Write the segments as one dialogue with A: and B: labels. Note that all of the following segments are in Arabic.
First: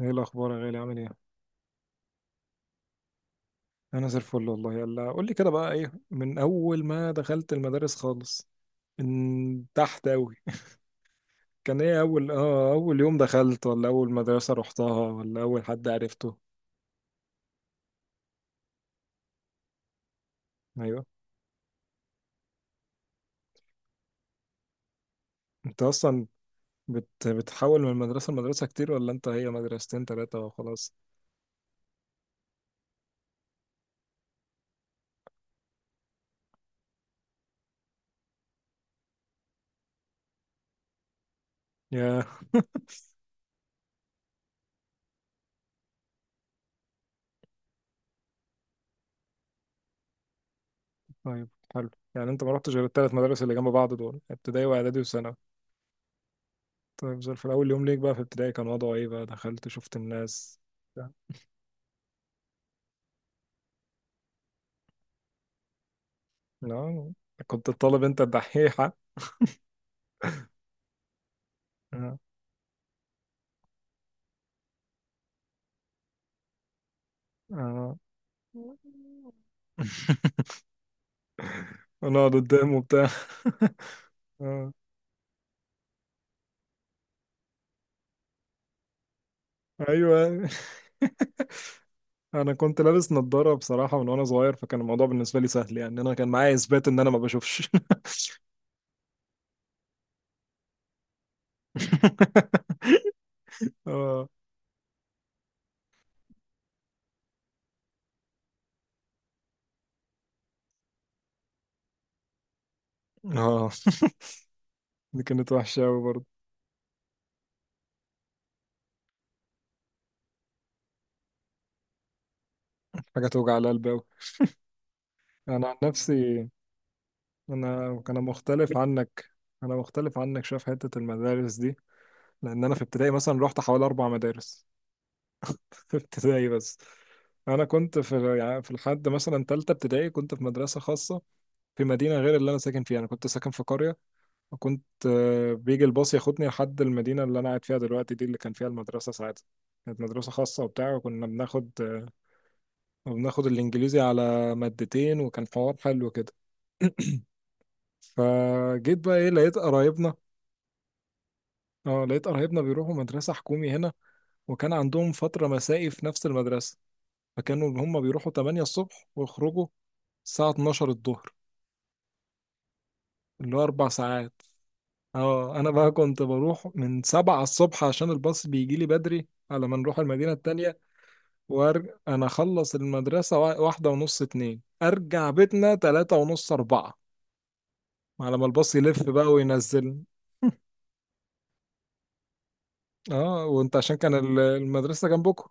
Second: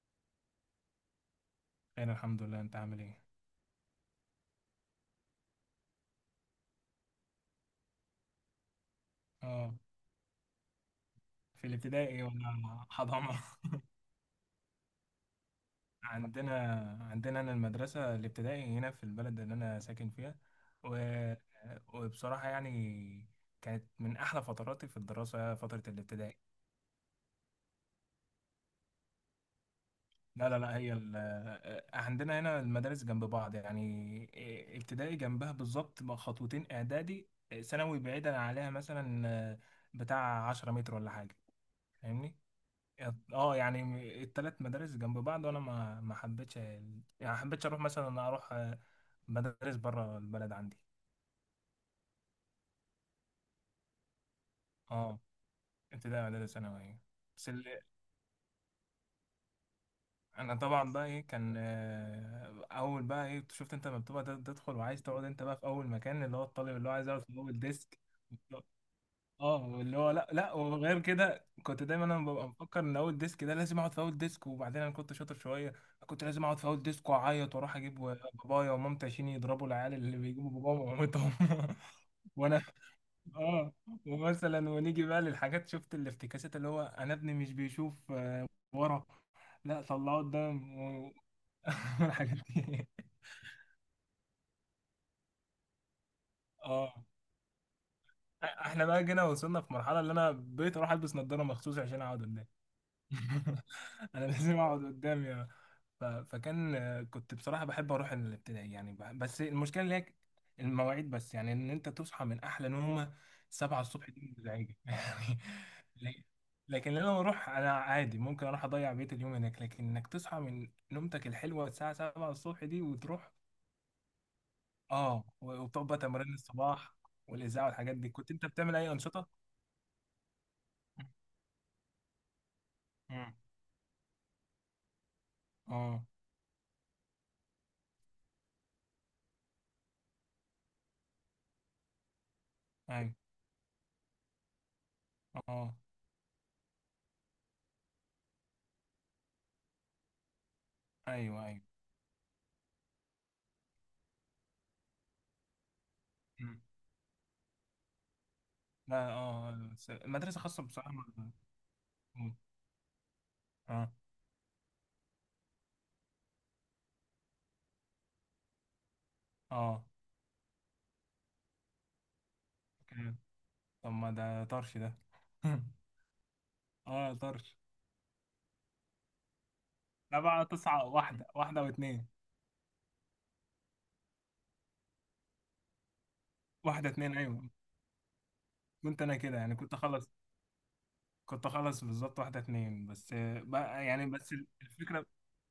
A: ايه الاخبار يا غالي، عامل ايه؟
B: انا الحمد لله، انت عامل ايه؟
A: انا زي الفل والله. يلا قول لي كده، بقى ايه من اول ما دخلت المدارس خالص، من
B: اه.
A: تحت قوي؟
B: في
A: كان ايه
B: الابتدائي
A: اول اه
B: ولا
A: اول يوم
B: حضانة؟
A: دخلت، ولا اول مدرسة رحتها، ولا اول حد عرفته؟
B: عندنا عندنا. انا المدرسة الابتدائي هنا في البلد اللي انا ساكن فيها و...
A: ايوه.
B: وبصراحة يعني، كانت من احلى فتراتي في الدراسة
A: انت
B: فترة
A: اصلا
B: الابتدائي.
A: بتحول من مدرسة لمدرسة كتير، ولا انت هي مدرستين ثلاثة
B: لا، لا، لا.
A: وخلاص؟
B: عندنا هنا المدارس جنب بعض، يعني ابتدائي جنبها بالظبط خطوتين، اعدادي ثانوي بعيدا عليها مثلا بتاع 10 متر ولا حاجة.
A: يا.
B: فاهمني. اه، يعني التلات مدارس جنب بعض، وانا ما حبيتش يعني ما حبيتش اروح مثلا، انا اروح مدارس بره البلد عندي.
A: طيب. حلو، يعني انت ما رحتش غير الثلاث مدارس اللي جنب بعض دول، ابتدائي واعدادي
B: اه.
A: وثانوي؟
B: ابتدائي، اعدادي، ثانوي.
A: طيب زي
B: بس
A: الفل، اول
B: اللي
A: يوم ليك بقى في ابتدائي، كان وضعه ايه بقى؟ دخلت شفت
B: انا
A: الناس؟
B: طبعا بقى ايه، كان اول بقى ايه شفت انت لما بتبقى تدخل وعايز تقعد، انت بقى في اول مكان، اللي هو الطالب اللي هو عايز
A: آه.
B: يقعد في اول
A: كنت
B: ديسك.
A: الطالب انت الدحيحة؟
B: اه، اللي هو لا، لا، وغير كده كنت دايما
A: آه.
B: انا ببقى مفكر ان اول ديسك ده لازم اقعد في اول ديسك، وبعدين انا كنت شاطر شويه. كنت لازم اقعد في اول ديسك واعيط واروح اجيب
A: آه.
B: بابايا ومامتي عشان يضربوا العيال اللي بيجيبوا باباهم ومامتهم.
A: ونقعد
B: وانا
A: قدامه وبتاع.
B: اه، ومثلا
A: آه.
B: ونيجي بقى للحاجات، شفت الافتكاسات اللي هو انا ابني مش بيشوف ورا. لا، طلعه
A: ايوه.
B: قدام الحاجات
A: انا كنت
B: دي.
A: لابس نظارة بصراحة من وانا صغير، فكان الموضوع بالنسبة لي سهل، يعني انا كان معايا اثبات
B: اه،
A: ان انا ما بشوفش.
B: احنا بقى جينا وصلنا في مرحله اللي انا بقيت اروح البس نظاره مخصوص عشان اقعد قدام. انا
A: اه.
B: لازم اقعد قدام يا فكان كنت بصراحه بحب اروح الابتدائي، يعني بس المشكله اللي هي المواعيد، بس يعني ان انت تصحى من احلى نومه
A: اه،
B: 7 الصبح دي مزعجه
A: دي
B: يعني.
A: كانت وحشة أوي
B: ل-
A: برضه،
B: لكن لما اروح انا عادي، ممكن اروح اضيع بيت اليوم هناك، لكن انك تصحى من نومتك الحلوه الساعه 7 الصبح دي
A: حاجة
B: وتروح.
A: توجع القلب أوي.
B: اه
A: أنا عن
B: وبتقعد بقى تمارين
A: نفسي،
B: الصباح والاذاعه والحاجات
A: أنا
B: دي.
A: أنا
B: كنت انت
A: مختلف
B: بتعمل اي
A: عنك.
B: انشطه؟
A: أنا مختلف عنك شوية في حتة المدارس دي، لأن أنا في ابتدائي
B: مم.
A: مثلا رحت حوالي أربع مدارس، في
B: اه.
A: ابتدائي بس. انا كنت في لحد مثلا تالتة ابتدائي كنت في مدرسة خاصة، في مدينة غير اللي انا ساكن فيها، انا
B: ايوه.
A: كنت ساكن في قرية. وكنت
B: اه،
A: بيجي الباص ياخدني لحد المدينة اللي انا قاعد فيها دلوقتي دي، اللي كان فيها المدرسة ساعتها. كانت مدرسة خاصة وبتاع، وكنا
B: ايوه،
A: بناخد الانجليزي على مادتين، وكان حوار حلو كده.
B: ايوه.
A: فجيت
B: لا،
A: بقى ايه،
B: اه،
A: لقيت
B: بس
A: قرايبنا.
B: المدرسة خاصة بصراحة
A: اه لقيت قرايبنا بيروحوا مدرسة حكومي
B: اه،
A: هنا، وكان عندهم فترة مسائي في نفس المدرسة، فكانوا اللي هم بيروحوا 8 الصبح ويخرجوا
B: اه،
A: الساعة 12 الظهر،
B: اوكي.
A: اللي هو أربع
B: طب ما
A: ساعات
B: ده طرش ده.
A: اه أنا بقى كنت بروح من
B: اه
A: 7
B: طرش.
A: الصبح، عشان الباص بيجي لي بدري على ما نروح
B: لا
A: المدينة
B: بقى،
A: التانية.
B: تسعة، واحدة، واحدة
A: وأرجع
B: واتنين.
A: أنا أخلص المدرسة واحدة ونص اتنين، أرجع بيتنا تلاتة ونص
B: واحدة،
A: أربعة،
B: اتنين، ايوه.
A: على ما الباص يلف
B: كنت انا
A: بقى
B: كده، يعني كنت
A: وينزل.
B: اخلص. كنت اخلص بالظبط واحدة اتنين، بس
A: اه وانت
B: بقى
A: عشان
B: يعني،
A: كان
B: بس. الفكرة.
A: المدرسة جنبكم.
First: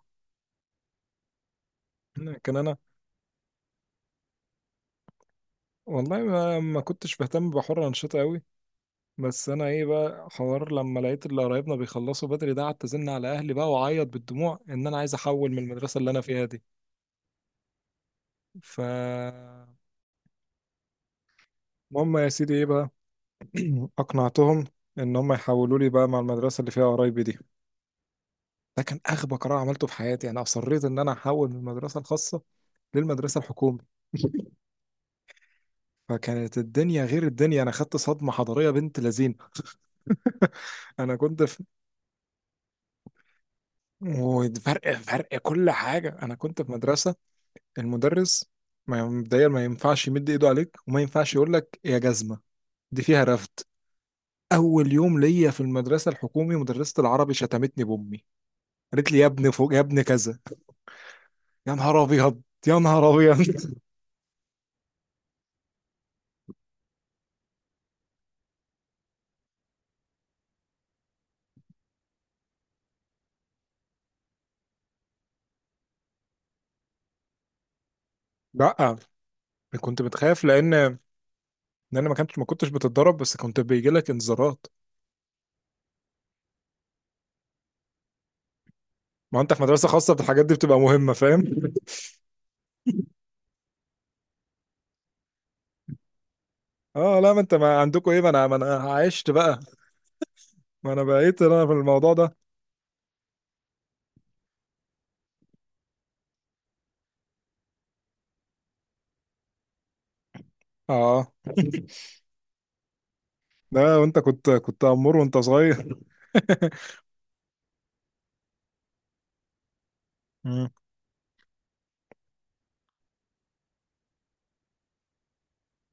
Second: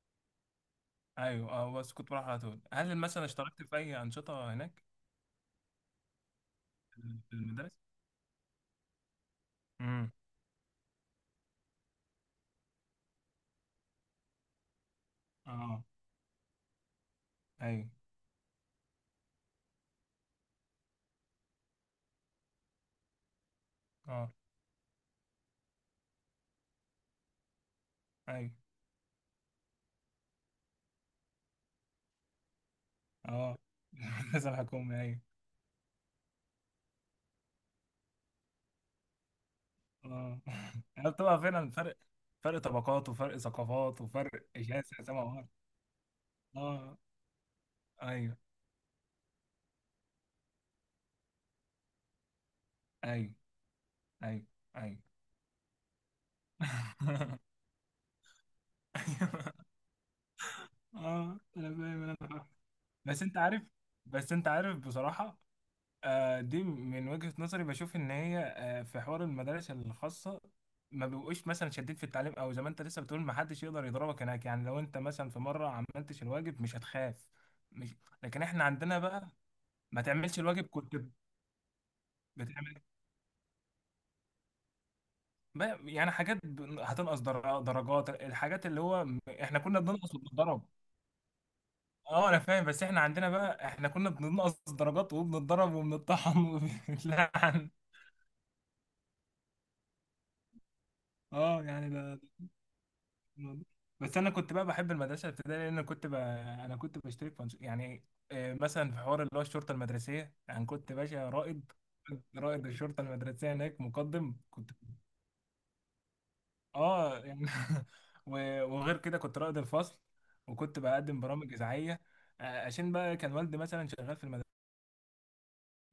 B: ايوه، اه، بس كنت بروح على
A: كان
B: طول.
A: أنا.
B: هل مثلا اشتركت في اي انشطة هناك
A: والله ما كنتش
B: في
A: بهتم
B: المدارس؟
A: بحر الأنشطة أوي. بس انا ايه
B: امم.
A: بقى حوار، لما لقيت اللي قرايبنا بيخلصوا بدري ده، قعدت ازن على اهلي بقى واعيط بالدموع ان انا عايز احول من
B: اه،
A: المدرسه اللي انا فيها دي.
B: ايوه.
A: ف المهم يا سيدي ايه بقى،
B: اه،
A: اقنعتهم ان هم يحولوا لي بقى مع المدرسه اللي فيها قرايبي دي.
B: ايوه،
A: ده كان اغبى قرار عملته في حياتي، انا اصريت ان انا احول من المدرسه الخاصه للمدرسه
B: اه.
A: الحكومي.
B: المدرسة الحكومية، ايوه.
A: فكانت الدنيا غير الدنيا، انا خدت صدمه حضاريه بنت لذين.
B: اه. يعني
A: انا
B: بتبقى
A: كنت في.
B: فعلا فرق. فرق طبقات، وفرق ثقافات، وفرق
A: وفرق
B: شاسع، سما
A: فرق
B: وارض.
A: كل حاجه، انا كنت في
B: اه.
A: مدرسه.
B: ايوه،
A: المدرس ما مبدئيا ما ينفعش يمد ايده عليك، وما ينفعش يقول لك يا جزمه، دي فيها
B: ايوه،
A: رفد.
B: ايوه،
A: اول
B: ايوه،
A: يوم ليا في المدرسه الحكومي، مدرسه العربي شتمتني بامي، قالت لي يا
B: ايوه.
A: ابن فوق يا ابن كذا،
B: اه، انا
A: يا نهار
B: فاهم، انا
A: ابيض
B: فاهم.
A: يا نهار
B: بس انت عارف
A: ابيض.
B: بس انت عارف بصراحة. دي من وجهة نظري بشوف ان هي، في حوار المدارس الخاصة ما بيبقوش مثلا شادين في التعليم، او زي ما انت لسه بتقول ما حدش يقدر يضربك هناك، يعني لو انت مثلا في مرة عملتش الواجب مش هتخاف. مش لكن احنا
A: لا،
B: عندنا بقى،
A: كنت
B: ما تعملش
A: بتخاف،
B: الواجب كنت
A: لان انا ما كنتش
B: بتعمل
A: بتتضرب، بس كنت بيجي لك انذارات.
B: يعني حاجات هتنقص درجات، الحاجات اللي هو
A: ما انت
B: احنا
A: في
B: كنا
A: مدرسه
B: بننقص
A: خاصه الحاجات دي
B: وبنتضرب.
A: بتبقى مهمه، فاهم.
B: اه، انا فاهم، بس احنا عندنا بقى، احنا كنا بننقص درجات وبنتضرب وبنطحن
A: اه لا، ما انت
B: وبنتلعن.
A: ما عندكم ايه، ما انا عشت بقى، ما انا بقيت
B: اه،
A: انا في
B: يعني
A: الموضوع
B: ده
A: ده.
B: الموضوع. بس انا كنت بقى بحب المدرسه الابتدائيه، لان كنت انا كنت بشترك في يعني مثلا في حوار اللي هو الشرطه المدرسيه، يعني كنت
A: اه
B: باشا رائد. رائد الشرطه المدرسيه هناك،
A: لا، وانت
B: مقدم
A: كنت
B: كنت.
A: كنت امور وانت صغير.
B: اه يعني. وغير كده كنت رائد الفصل، وكنت بقدم برامج اذاعيه عشان بقى كان والدي مثلا شغال في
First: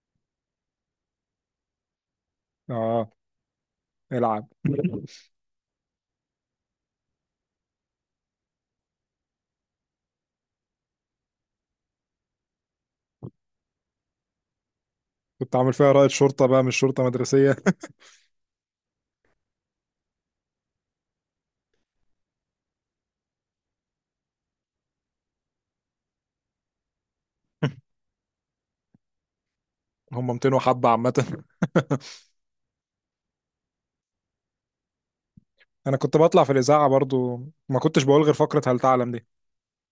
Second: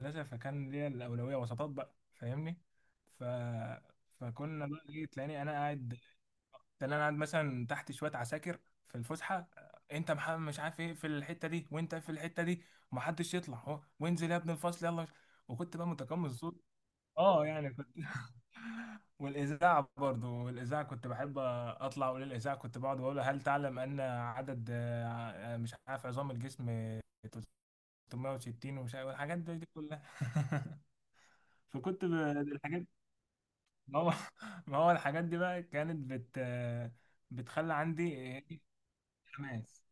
B: المدرسه، فكان ليا الاولويه وسطات بقى، فاهمني.
A: اه.
B: ف
A: العب.
B: فكنا بقى ايه، تلاقيني انا قاعد مثلا تحت شويه عساكر في الفسحه. انت محمد مش عارف ايه في الحته دي، وانت في الحته دي، ومحدش يطلع اهو، وانزل يا ابن الفصل يلا.
A: كنت عامل
B: وكنت بقى
A: فيها رائد
B: متقمص.
A: شرطة بقى، مش شرطة
B: اه
A: مدرسية.
B: يعني كنت. والاذاعه برضو، والاذاعه كنت بحب اطلع اقول الاذاعه، كنت بقعد واقول هل تعلم ان عدد مش عارف عظام الجسم 360 ومش عارف، الحاجات دي كلها.
A: هم 200 وحبة عامة.
B: فكنت الحاجات، ما هو ما هو الحاجات دي بقى كانت
A: انا كنت بطلع في الإذاعة برضو،
B: بتخلي
A: ما كنتش
B: عندي
A: بقول غير فقرة
B: إيه،
A: هل تعلم دي.
B: حماس.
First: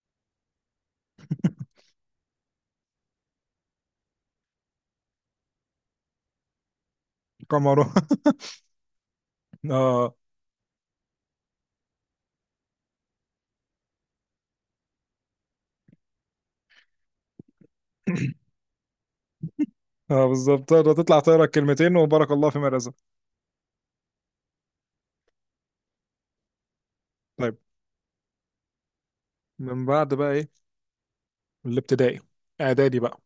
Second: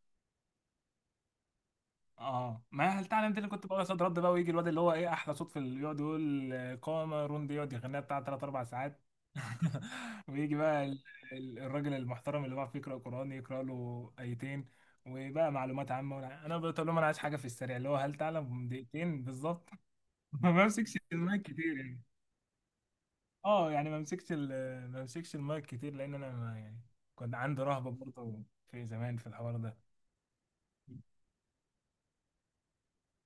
B: اه، ما هل تعلم دي اللي كنت بقول صوت رد بقى، ويجي الواد اللي هو ايه احلى صوت في يقعد يقول قامة روندي، يقعد
A: قمر.
B: يغنيها بتاع تلات اربع ساعات.
A: اه.
B: ويجي بقى الراجل المحترم اللي بيعرف يقرا قران، يقرا له ايتين. وبقى معلومات عامه انا بقول لهم انا عايز حاجه في السريع، اللي هو هل تعلم دقيقتين بالظبط.
A: اه
B: ما
A: بالظبط، تقدر
B: بمسكش
A: تطلع
B: المايك
A: تقرا
B: كتير
A: الكلمتين
B: يعني.
A: وبارك الله فيما رزق.
B: اه يعني ما بمسكش المايك كتير لان انا، ما يعني كنت
A: طيب،
B: عندي رهبه برضه في زمان في الحوار ده.
A: من بعد بقى ايه، الابتدائي، اعدادي بقى،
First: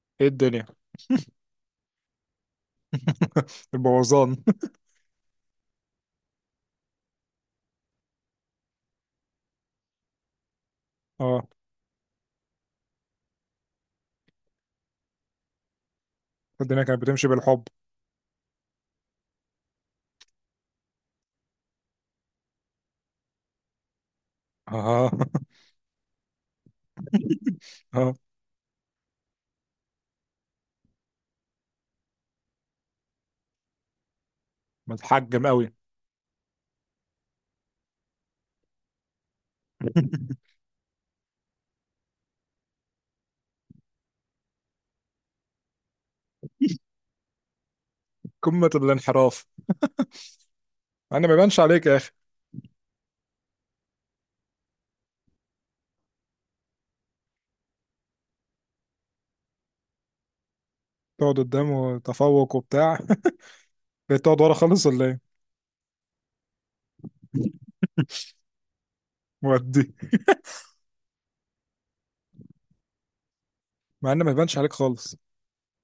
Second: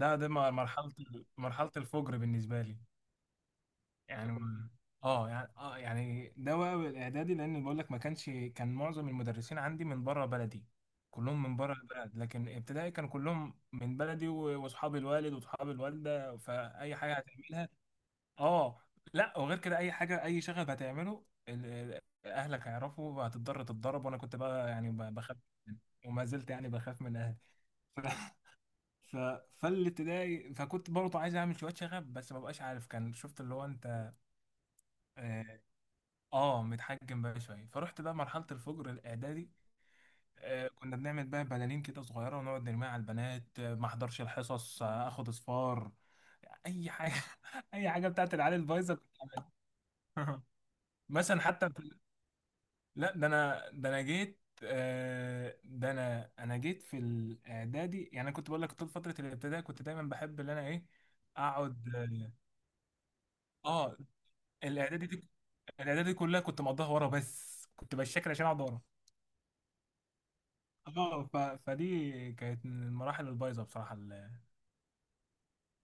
A: ايه الدنيا؟
B: مرحله، مرحله الفجر بالنسبه لي.
A: البوظان.
B: يعني يعني ده بقى الاعدادي، لان بقول لك ما كانش، كان معظم المدرسين عندي من بره بلدي، كلهم
A: اه،
B: من بره البلد، لكن ابتدائي كانوا كلهم من بلدي واصحاب الوالد واصحاب الوالده،
A: الدنيا
B: فاي
A: كانت
B: حاجه
A: بتمشي بالحب.
B: هتعملها اه. لا، وغير كده اي حاجه، اي شغف هتعمله اهلك هيعرفوا وهتضطر تتضرب، وانا كنت بقى يعني
A: اه.
B: بخاف. وما زلت يعني بخاف من اهلي. ف...
A: اه
B: ف... فالابتدائي، فكنت برضه عايز اعمل شويه شغف، بس ما بقاش عارف كان، شفت اللي هو انت
A: متحجم
B: آه
A: قوي.
B: اه، متحجم بقى شويه، فرحت بقى مرحله الفجر الاعدادي. كنا بنعمل بقى بلالين كده صغيره ونقعد نرميها على البنات، ما احضرش الحصص، اخد اصفار، اي حاجه. اي حاجه بتاعت العيال
A: قمة
B: البايظه.
A: الانحراف. انا ما
B: مثلا
A: يبانش
B: حتى
A: عليك يا اخي.
B: لا ده انا جيت، ده انا جيت في الاعدادي، يعني انا كنت بقول لك طول فتره الابتدائي كنت دايما بحب ان انا ايه،
A: تقعد
B: اقعد
A: قدامه تفوق وبتاع؟
B: اه.
A: بقيت تقعد ورا خالص ولا
B: الاعدادي دي
A: ايه؟
B: الاعدادي دي كلها كنت مقضيها ورا، بس كنت بشكل عشان اقعد ورا.
A: ودي.
B: اه فدي كانت من المراحل البايظه بصراحه
A: مع ان ما يبانش عليك خالص،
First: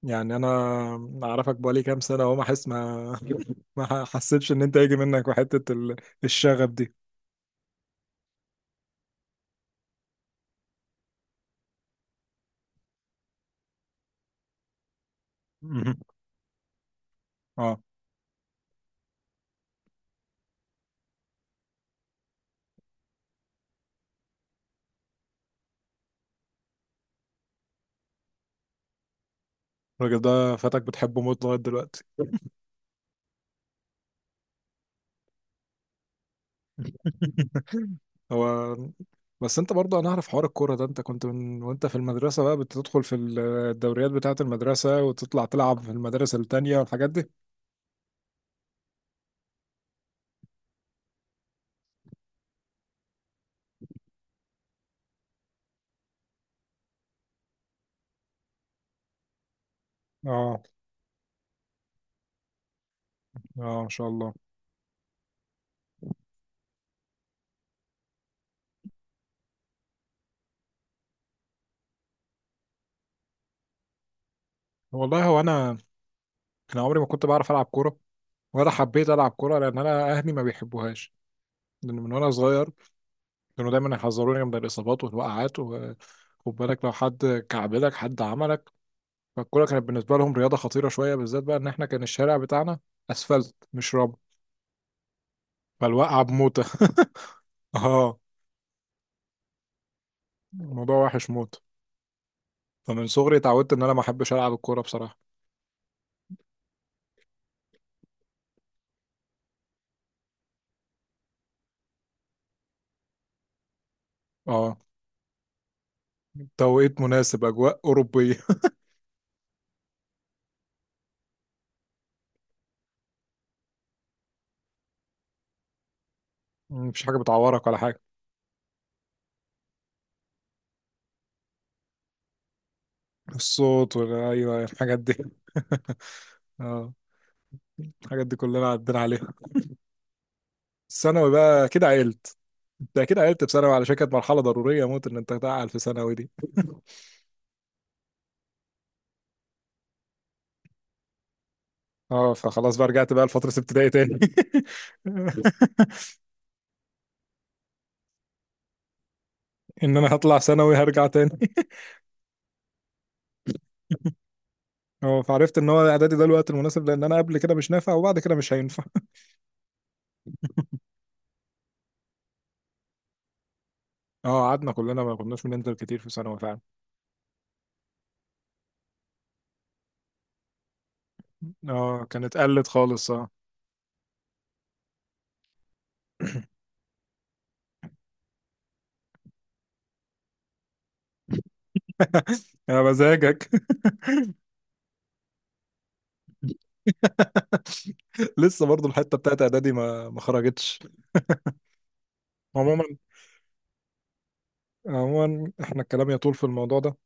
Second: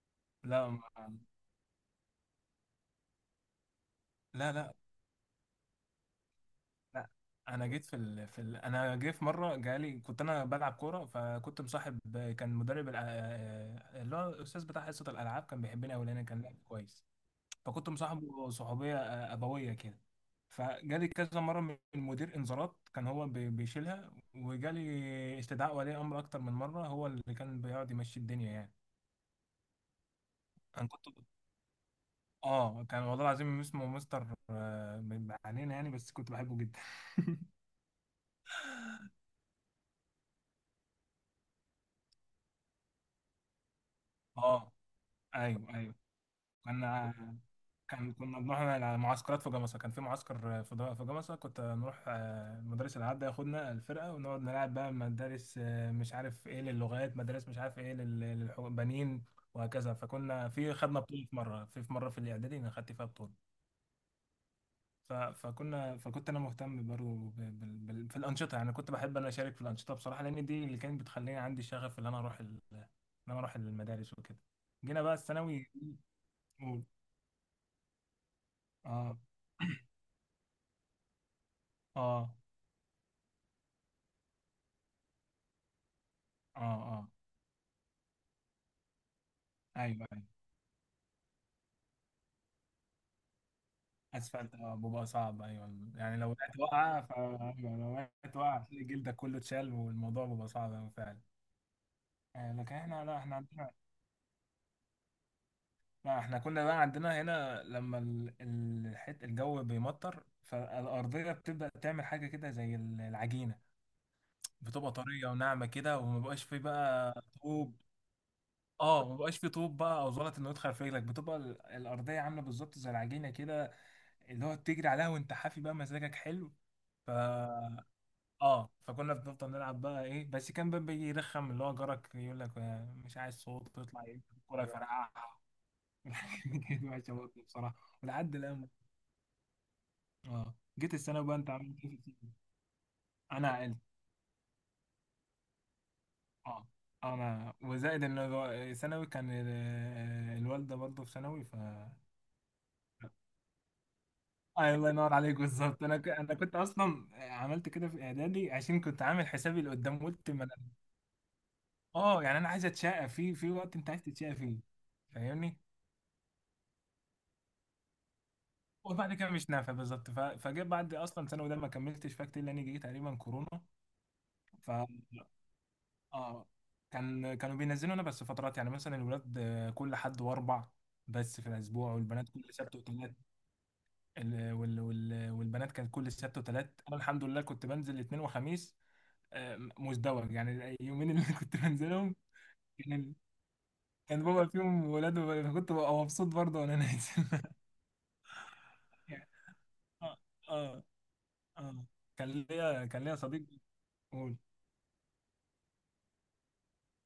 A: يعني انا
B: لا
A: اعرفك بقالي كام سنه اهو، ما احس ما ما حسيتش
B: لا،
A: ان
B: لا،
A: انت يجي منك الشغف دي.
B: لا. انا جيت في انا جيت في مره جالي كنت انا بلعب كوره، فكنت مصاحب. كان مدرب اللي هو الاستاذ بتاع حصه الالعاب، كان بيحبني
A: مهم.
B: قوي لان كان لاعب كويس.
A: اه.
B: فكنت مصاحبه صحوبيه ابويه كده. فجالي كذا مره من مدير انذارات، كان هو بيشيلها، وجالي استدعاء ولي امر اكتر من مره، هو اللي كان بيقعد يمشي الدنيا يعني.
A: الراجل ده فاتك
B: انا كنت
A: بتحبه موت لغايه دلوقتي.
B: اه كان والله العظيم اسمه مستر علينا يعني، بس كنت بحبه جدا.
A: هو. بس انت برضه، انا اعرف حوار الكوره ده، انت كنت من وانت في المدرسه بقى بتدخل في الدوريات بتاعه
B: اه،
A: المدرسه، وتطلع
B: ايوه،
A: تلعب في
B: ايوه.
A: المدارس التانية
B: كان
A: والحاجات دي.
B: كان كنا بنروح على معسكرات في جمصة، كان في معسكر في جمصة، كنت نروح مدرس الألعاب ده ياخدنا الفرقة ونقعد نلعب بقى مدارس، مش عارف ايه للغات، مدارس مش عارف ايه للبنين، وهكذا. فكنا
A: اه.
B: خدنا بطولة في مرة في مرة في الإعدادي أنا خدت فيها بطولة.
A: اه ما شاء الله.
B: فكنت انا مهتم برضه في الانشطه، يعني كنت بحب انا اشارك في الانشطه بصراحه، لان دي اللي كانت بتخليني عندي شغف ان انا اروح المدارس وكده. جينا بقى
A: والله هو
B: الثانوي.
A: انا، انا
B: قول.
A: عمري ما كنت بعرف العب كوره، ولا حبيت
B: اه،
A: العب كوره لان انا اهلي ما بيحبوهاش، لان من وانا
B: اه،
A: صغير كانوا دايما يحذروني من الاصابات والوقعات، و خد
B: اه،
A: بالك لو
B: اه،
A: حد كعبلك حد عملك. فالكوره كانت
B: ايوه،
A: بالنسبه
B: ايوه.
A: لهم رياضه خطيره شويه، بالذات بقى ان احنا كان الشارع بتاعنا اسفلت مش رمل،
B: اسفلت، اه، بيبقى صعب، ايوه، يعني
A: فالوقعه
B: لو وقعت
A: بموته.
B: وقعه. أيوة، لو
A: اه،
B: وقعت وقعه هتلاقي جلدك كله اتشال، والموضوع بيبقى صعب أوي
A: الموضوع
B: فعلا.
A: وحش موت.
B: لكن احنا،
A: فمن
B: لا احنا
A: صغري
B: عندنا،
A: اتعودت ان انا ما احبش العب الكوره بصراحه.
B: ما احنا كنا بقى عندنا هنا لما الحت الجو بيمطر، فالأرضية بتبدأ تعمل حاجة كده زي العجينة.
A: اه،
B: بتبقى طرية وناعمة كده، وما بقاش فيه
A: توقيت
B: بقى
A: مناسب،
B: طوب.
A: اجواء اوروبيه.
B: اه، ما بقاش فيه طوب بقى او زلط انه يدخل في رجلك، بتبقى الأرضية عاملة بالظبط زي العجينة كده، اللي هو بتجري عليها وانت حافي بقى، مزاجك حلو.
A: مفيش
B: ف
A: حاجه بتعورك ولا حاجه.
B: اه فكنا بنفضل نلعب بقى ايه، بس كان بقى بيجي يرخم اللي هو جارك يقول لك مش عايز صوت،
A: الصوت
B: تطلع
A: ولا
B: يمسك
A: ايوه
B: الكورة
A: الحاجات
B: يفرقعها.
A: دي.
B: كده
A: اه
B: وحشة برضه بصراحة.
A: الحاجات دي
B: ولحد
A: كلنا
B: الآن.
A: عدينا عليها.
B: اه، جيت الثانوي
A: ثانوي
B: بقى، انت عامل
A: بقى
B: ايه في
A: كده
B: الثانوي؟
A: عقلت. انت كده عقلت
B: انا
A: في ثانوي،
B: عقلت.
A: على كانت مرحله ضروريه موت ان انت تعقل في ثانوي دي.
B: اه، انا وزائد ان ثانوي كان الوالده برضه في ثانوي ف.
A: اه فخلاص بقى رجعت بقى لفتره ابتدائي تاني.
B: آه، الله ينور عليك بالظبط. انا كنت اصلا عملت كده في اعدادي، عشان كنت عامل حسابي
A: ان
B: لقدام،
A: انا
B: قلت
A: هطلع
B: ما أنا-
A: ثانوي هرجع تاني.
B: اه، يعني انا عايز اتشقى في في وقت انت عايز تتشقى فيه.
A: اه فعرفت
B: فاهمني.
A: ان هو اعدادي ده الوقت المناسب، لان انا قبل كده مش نافع، وبعد كده مش هينفع.
B: وبعد كده مش نافع بالظبط. فجيت بعد اصلا، ثانوي ده ما كملتش فيها كتير، لان جه تقريبا كورونا.
A: اه قعدنا كلنا ما كناش بننزل كتير في ثانوي
B: اه،
A: فعلا.
B: كانوا بينزلوا انا بس فترات، يعني مثلا الولاد كل حد واربع بس في الاسبوع،
A: اه
B: والبنات
A: كانت
B: كل
A: قلت
B: سبت
A: خالص
B: وثلاث.
A: اه.
B: والبنات كانت كل سبت وثلاث، انا الحمد لله كنت بنزل الاثنين وخميس. مزدوج يعني، اليومين اللي كنت بنزلهم.
A: يا
B: كان
A: مزاجك.
B: كان بابا فيهم ولاد كنت ببقى مبسوط برضه وانا نازل.
A: لسه برضو الحته
B: يعني،
A: بتاعت اعدادي ما
B: اه،
A: ما خرجتش.
B: اه اه كان
A: عموما
B: ليا كان ليا صديق. قول.
A: عموما احنا الكلام يطول في الموضوع ده،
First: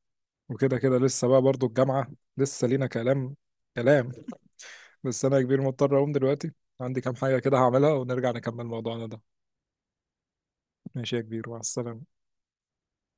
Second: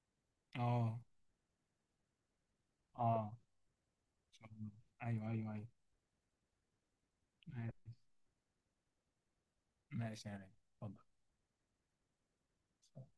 A: وكده كده
B: اه،
A: لسه بقى برضو الجامعة، لسه لينا كلام.
B: اه.
A: كلام.
B: إن شاء الله.
A: بس
B: ايوه،
A: أنا يا
B: ايوه،
A: كبير
B: ايوه.
A: مضطر أقوم دلوقتي، عندي كام حاجة كده هعملها، ونرجع نكمل موضوعنا ده.
B: ماشي يا غالي.
A: ماشي يا كبير، مع السلامة.
B: اتفضل.